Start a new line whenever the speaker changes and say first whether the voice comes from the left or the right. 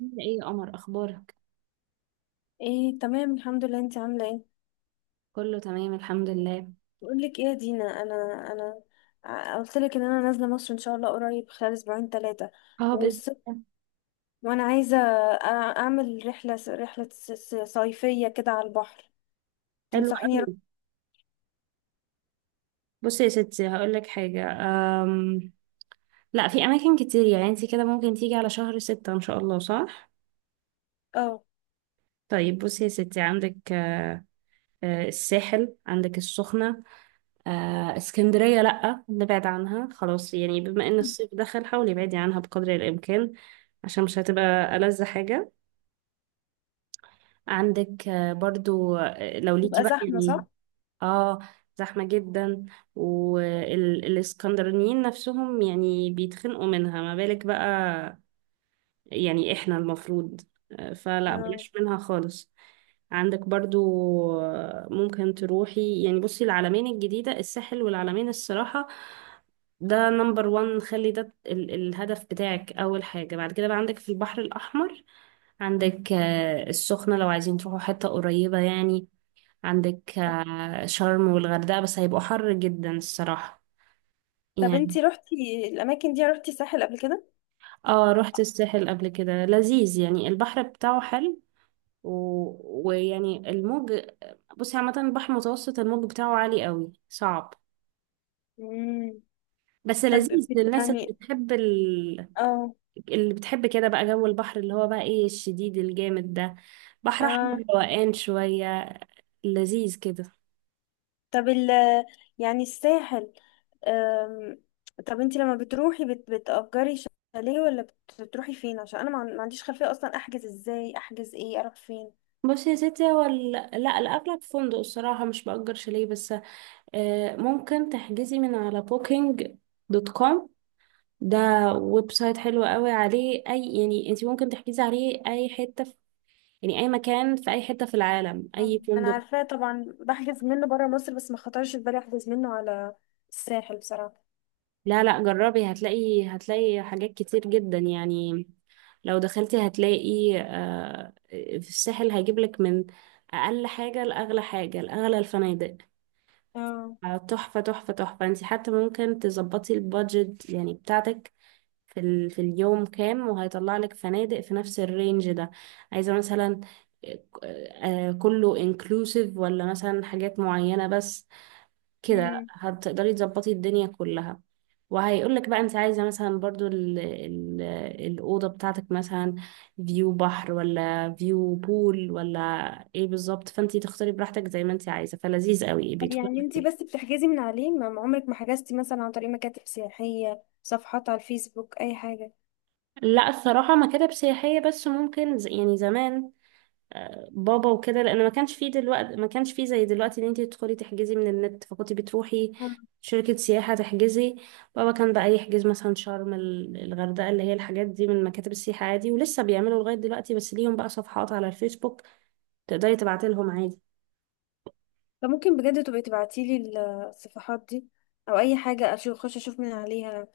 right: عاملة ايه يا قمر، اخبارك؟
left: ايه، تمام الحمد لله. انت عامله ايه؟
right: كله تمام، الحمد لله.
left: بقول لك ايه يا دينا. انا قلت لك ان انا نازله مصر ان شاء الله قريب، خلال اسبوعين ثلاثه.
right: اه بس.
left: والصيف وانا عايزه أع- اعمل رحله صيفيه كده على البحر.
right: حلو
left: تنصحيني
right: قوي.
left: اروح؟
right: بصي يا ستي هقول لك حاجه. أم... لا، في اماكن كتير، يعني انت كده ممكن تيجي على شهر ستة ان شاء الله، صح؟
left: اه،
right: طيب بصي يا ستي، عندك الساحل، عندك السخنه، اسكندريه لا نبعد عنها خلاص، يعني بما ان الصيف دخل حاولي ابعدي عنها بقدر الامكان، عشان مش هتبقى ألذ حاجة. عندك برضو لو ليكي
left: تبقى
right: بقى
left: زحمه
right: يعني.
left: صح؟
right: اه، زحمة جدا، والاسكندرانيين نفسهم يعني بيتخنقوا منها، ما بالك بقى. يعني احنا المفروض فلا
left: آه.
right: بلاش منها خالص. عندك برضو ممكن تروحي يعني. بصي العلمين الجديدة، الساحل والعلمين الصراحة ده نمبر وان، خلي ده الهدف بتاعك أول حاجة. بعد كده بقى عندك في البحر الأحمر، عندك السخنة لو عايزين تروحوا حتة قريبة يعني. عندك شرم والغردقة، بس هيبقوا حر جدا الصراحة
left: طب
right: يعني.
left: انت روحتي الاماكن دي، روحتي ساحل قبل كده؟
right: اه رحت الساحل قبل كده، لذيذ يعني، البحر بتاعه حلو و... ويعني الموج. بصي عامة البحر المتوسط الموج بتاعه عالي قوي، صعب
left: امم.
right: بس
left: طب
right: لذيذ
left: بت-
right: للناس اللي
left: يعني
right: بتحب ال...
left: اه.
right: اللي بتحب كده بقى جو البحر اللي هو بقى ايه، الشديد الجامد ده. بحر
left: اه.
right: احمر روقان شوية، لذيذ كده.
left: طب يعني الساحل. أم، طب انت لما بتروحي بتأجري شاليه، ولا بتروحي فين؟ عشان انا ما عنديش خلفية اصلا. احجز ازاي، احجز ايه، اروح فين؟
right: بصي يا ستي هو لا الأغلب فندق الصراحة، مش بأجر شاليه بس. ممكن تحجزي من على بوكينج دوت كوم، ده ويب سايت حلو قوي عليه، اي يعني انت ممكن تحجزي عليه اي حته في، يعني اي مكان في اي حته في العالم، اي
left: انا
right: فندق.
left: عارفاه طبعا، بحجز منه بره مصر، بس ما خطرش في بالي احجز منه على الساحل بصراحة.
right: لا لا جربي، هتلاقي هتلاقي حاجات كتير جدا يعني. لو دخلتي هتلاقي في الساحل هيجيب لك من اقل حاجه لاغلى حاجه، لاغلى الفنادق
left: اه.
right: تحفه تحفه تحفه. انت حتى ممكن تظبطي البادجت يعني بتاعتك في ال... في اليوم كام، وهيطلع لك فنادق في نفس الرينج ده. عايزة مثلا كله انكلوسيف ولا مثلا حاجات معينة بس. كده
left: مم.
right: هتقدري تظبطي الدنيا كلها. وهيقولك بقى انت عايزة مثلا برضو ال الأوضة بتاعتك، مثلا فيو بحر ولا فيو بول ولا ايه بالظبط، فانت تختاري براحتك زي ما انت عايزة، فلذيذ قوي
left: طب
right: بيدخل.
left: يعني انت بس بتحجزي من عليه؟ ما عمرك ما حجزتي مثلا عن طريق مكاتب سياحية، صفحات على الفيسبوك، اي حاجة؟
right: لا الصراحة مكاتب سياحية بس، ممكن يعني زمان بابا وكده، لان ما كانش فيه دلوقتي، ما كانش فيه زي دلوقتي ان انت تدخلي تحجزي من النت، فكنت بتروحي شركة سياحة تحجزي. بابا كان بقى يحجز مثلا شرم الغردقة، اللي هي الحاجات دي، من مكاتب السياحة عادي. ولسه بيعملوا لغاية دلوقتي، بس ليهم بقى صفحات على الفيسبوك تقدري تبعتي لهم عادي.
left: فممكن بجد تبقي تبعتيلي الصفحات دي، او اي حاجه اشوف، اخش اشوف من عليها.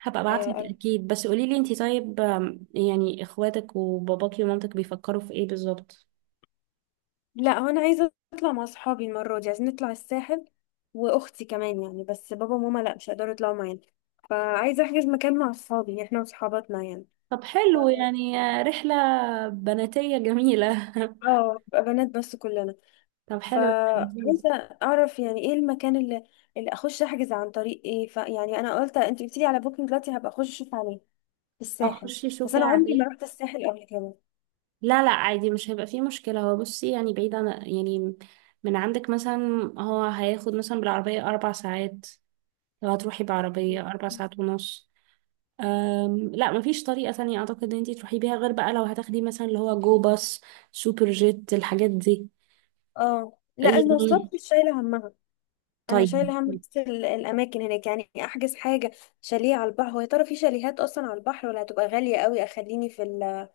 right: هبقى ابعتلك
left: آه،
right: اكيد، بس قولي لي انت طيب يعني اخواتك وباباكي ومامتك بيفكروا في ايه بالظبط.
left: لا هو انا عايزه اطلع مع اصحابي المره دي، عايزين نطلع الساحل واختي كمان يعني، بس بابا وماما لا مش هيقدروا يطلعوا معانا. فعايزه احجز مكان مع اصحابي، يعني احنا وصحاباتنا يعني.
right: طب حلو يعني رحلة بناتية جميلة
left: اه بقى بنات بس كلنا.
right: طب حلو لذيذ.
left: فعايزه اعرف يعني ايه المكان اللي اخش احجز عن طريق ايه. فيعني انا قلت، انت قلتيلي على بوكينج، دلوقتي هبقى اخش اشوف عليه في الساحل.
right: اخشي
left: بس
right: شوفي
left: انا عمري
right: عليه.
left: ما رحت الساحل قبل
right: لا لا عادي مش هيبقى فيه مشكلة. هو بصي يعني بعيد عن، يعني من عندك مثلا، هو هياخد مثلا بالعربية أربع ساعات، لو هتروحي
left: كده.
right: بعربية أربع ساعات ونص. لا مفيش طريقة تانية أعتقد إن انتي تروحي بيها، غير بقى لو هتاخدي مثلا اللي هو جو باص، سوبر جيت الحاجات دي
left: اه، لا المواصلات
right: يعني.
left: مش شايله همها. انا
right: طيب.
left: شايله هم بس الاماكن هناك. يعني احجز حاجه، شاليه على البحر، هو يا ترى في شاليهات اصلا على البحر، ولا هتبقى غاليه قوي اخليني في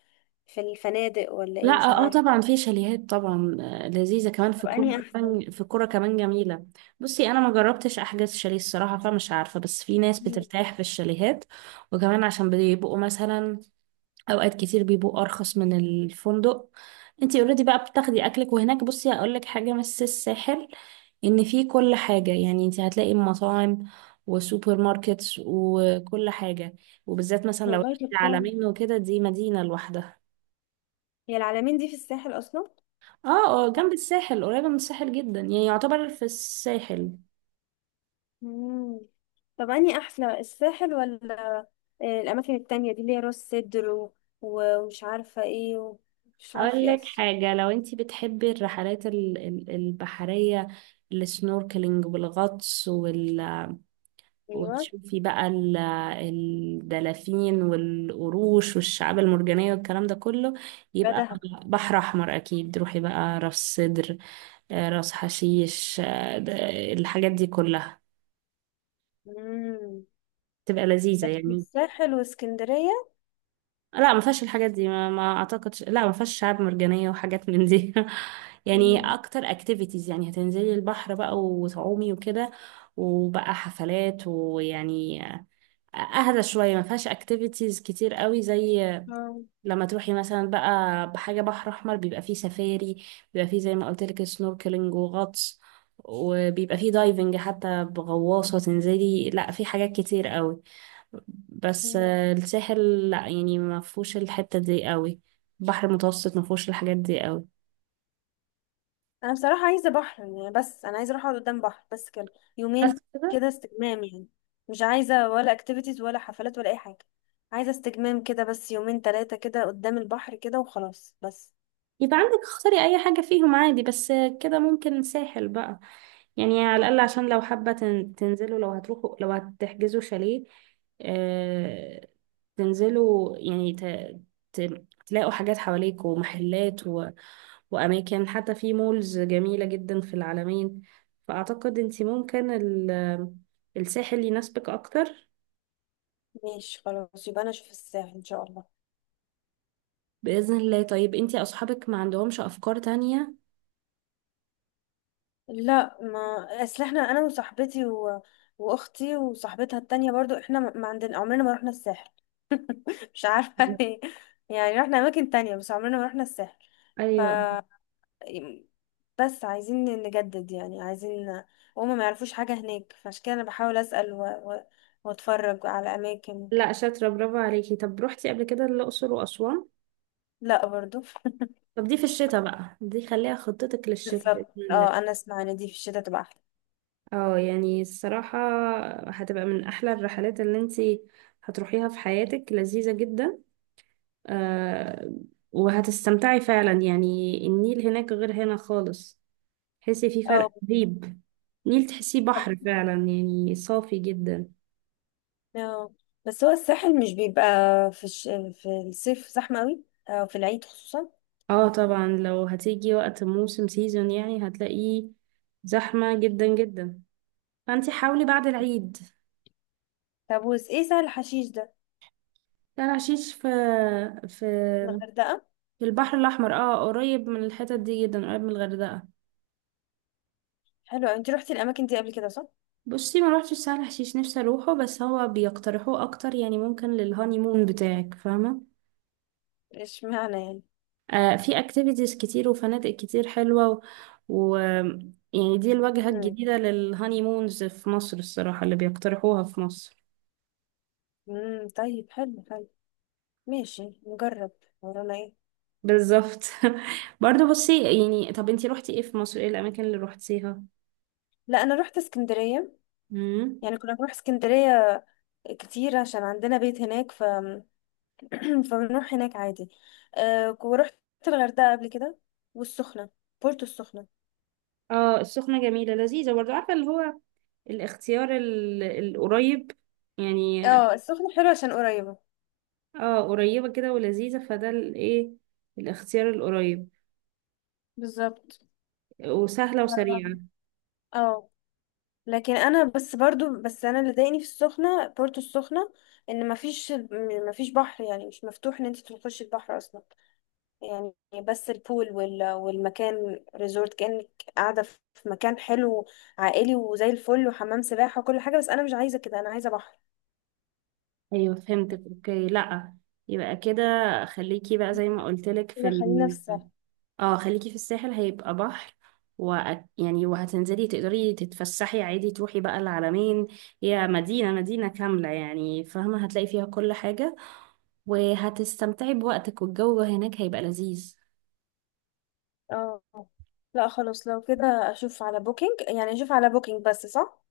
left: في الفنادق، ولا
right: لا
left: ايه؟ مش
right: اه
left: عارفه.
right: طبعا في شاليهات طبعا لذيذه كمان
left: طب
right: في كوره،
left: انهي احسن؟
right: كمان في كوره كمان جميله. بصي انا ما جربتش احجز شاليه الصراحه، فمش عارفه، بس في ناس
left: مم.
right: بترتاح في الشاليهات. وكمان عشان بيبقوا مثلا اوقات كتير بيبقوا ارخص من الفندق. انتي اوريدي بقى بتاخدي اكلك، وهناك بصي هقول لك حاجه، بس الساحل ان في كل حاجه، يعني انتي هتلاقي مطاعم وسوبر ماركتس وكل حاجه، وبالذات مثلا لو
left: والله
right: رحتي
left: دي
right: على
left: بتكون،
right: مينو وكده، دي مدينه لوحدها.
left: هي العلمين دي في الساحل اصلا؟
right: اه. اه جنب الساحل، قريبة من الساحل جدا، يعني يعتبر في الساحل.
left: مم. طب انهي احلى، الساحل ولا الاماكن التانية دي اللي هي راس سدر ومش عارفه ايه ومش
right: اقول
left: عارفه ايه
right: لك
left: أصلاً؟
right: حاجة، لو انتي بتحبي الرحلات البحرية، السنوركلينج والغطس وال...
left: ايوه.
right: وتشوفي بقى الدلافين والقروش والشعاب المرجانية والكلام ده كله،
left: لا
right: يبقى
left: دهب.
right: بحر أحمر أكيد. روحي بقى راس سدر راس حشيش، الحاجات دي كلها
left: مم.
right: تبقى لذيذة
left: لكن
right: يعني.
left: الساحل واسكندريه.
right: لا ما فيهاش الحاجات دي، ما اعتقدش، لا ما فيهاش شعاب مرجانية وحاجات من دي. يعني
left: مم.
right: اكتر اكتيفيتيز يعني هتنزلي البحر بقى وتعومي وكده، وبقى حفلات، ويعني اهدى شوية، ما فيهاش اكتيفيتيز كتير قوي زي
left: آه.
right: لما تروحي مثلا بقى بحاجة بحر احمر. بيبقى فيه سفاري، بيبقى فيه زي ما قلت لك سنوركلينج وغطس، وبيبقى فيه دايفنج حتى بغواصة تنزلي، لا في حاجات كتير قوي، بس
left: مم.
right: الساحل لا يعني ما فيهوش الحتة دي قوي. البحر المتوسط ما فيهوش الحاجات دي قوي.
left: انا بصراحه عايزه بحر يعني، بس انا عايزه اروح اقعد قدام بحر بس كده
right: بس
left: يومين.
right: كده
left: كده استجمام يعني. مش عايزه ولا اكتيفيتيز ولا حفلات ولا اي حاجه. عايزه استجمام كده بس، يومين ثلاثه كده قدام البحر كده وخلاص بس.
right: يبقى عندك اختاري اي حاجة فيهم عادي. بس كده ممكن ساحل بقى يعني، على الاقل عشان لو حابة تنزلوا، لو هتروحوا لو هتحجزوا شاليه آه، تنزلوا يعني ت... ت... تلاقوا حاجات حواليك ومحلات و... وأماكن، حتى في مولز جميلة جدا في العالمين. فأعتقد أنت ممكن ال... الساحل يناسبك أكتر.
left: ماشي خلاص، يبقى انا اشوف الساحل ان شاء الله.
right: بإذن الله. طيب أنت أصحابك ما عندهمش أفكار تانية؟
left: لا، ما اصل احنا انا وصاحبتي واختي وصاحبتها التانية برضو، احنا ما عندنا عمرنا ما رحنا الساحل. مش عارفه ليه. يعني رحنا اماكن تانية بس عمرنا ما رحنا الساحل. ف
right: أيوة.
left: بس عايزين نجدد يعني، عايزين. هما ما يعرفوش حاجة هناك، فعشان كده انا بحاول اسأل واتفرج على اماكن.
right: لا شاطرة، برافو عليكي. طب روحتي قبل كده الأقصر وأسوان؟
left: لا برضو.
right: طب دي في الشتاء بقى، دي خليها خطتك للشتاء بإذن
left: بالظبط.
right: الله.
left: اه، انا اسمع ان دي في الشتاء تبقى احلى.
right: اه يعني الصراحة هتبقى من أحلى الرحلات اللي انتي هتروحيها في حياتك، لذيذة جدا آه. وهتستمتعي فعلا يعني، النيل هناك غير هنا خالص، تحسي في فرق
left: اه
right: رهيب. النيل تحسيه بحر
left: بالظبط.
right: فعلا يعني، صافي جدا.
left: اه، بس هو الساحل مش بيبقى في الش... في الصيف زحمة قوي، اه في العيد خصوصا.
right: اه طبعا لو هتيجي وقت موسم سيزون يعني هتلاقيه زحمة جدا جدا، فانت حاولي بعد العيد.
left: طب وس ايه سهل الحشيش ده؟
right: لا العشيش في
left: الغردقة.
right: في البحر الاحمر اه، قريب من الحتت دي جدا، قريب من الغردقه.
left: حلو. انت روحتي الاماكن دي قبل كده صح؟
right: بصي ما روحتش سهل حشيش، نفسي اروحه، بس هو بيقترحوه اكتر يعني، ممكن للهاني مون بتاعك فاهمه.
left: ايش معنى يعني؟
right: آه في اكتيفيتيز كتير وفنادق كتير حلوه و يعني دي الواجهه
left: امم
right: الجديده للهاني مونز في مصر الصراحه، اللي بيقترحوها في مصر.
left: امم طيب حلو حلو، ماشي نجرب. ورانا ايه؟
right: بالظبط. برضه بصي يعني، طب انتي روحتي ايه في مصر، ايه الاماكن اللي روحتيها؟
left: لا انا رحت اسكندريه،
right: امم.
left: يعني كنا بنروح اسكندريه كتير عشان عندنا بيت هناك. فبنروح هناك عادي. ورحت الغردقه قبل كده، والسخنه، بورتو السخنه.
right: اه السخنة جميلة لذيذة برضه، عارفة اللي هو الاختيار القريب يعني.
left: اه، السخنه حلوه عشان قريبه.
right: اه قريبة كده ولذيذة، فده الايه الاختيار القريب،
left: بالظبط.
right: وسهلة
left: ف-
right: وسريعة.
left: اه. لكن انا بس برضو، بس انا اللي ضايقني في السخنه، بورتو السخنه، ان مفيش بحر يعني، مش مفتوح ان انت تخشي البحر اصلا يعني. بس البول والمكان ريزورت، كأنك قاعدة في مكان حلو عائلي وزي الفل وحمام سباحة وكل حاجة. بس أنا مش عايزة كده، أنا عايزة بحر.
right: ايوه فهمتك اوكي. لا يبقى كده خليكي بقى زي ما قلتلك في
left: كده خلينا في
right: ال...
left: الساحل.
right: اه خليكي في الساحل هيبقى بحر، و يعني وهتنزلي تقدري تتفسحي عادي، تروحي بقى العلمين، هي مدينة مدينة كاملة يعني فاهمة، هتلاقي فيها كل حاجة، وهتستمتعي بوقتك والجو هناك هيبقى لذيذ.
left: اه لا، خلاص لو كده أشوف على بوكينج، يعني أشوف على بوكينج بس صح؟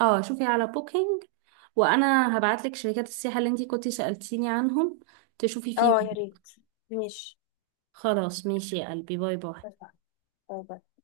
right: اه شوفي على بوكينج، وانا هبعتلك شركات السياحة اللي انتي كنتي سألتيني عنهم تشوفي
left: اه
right: فيهم.
left: يا ريت. ماشي،
right: خلاص ماشي يا قلبي، باي باي.
left: اتفقنا. باي باي.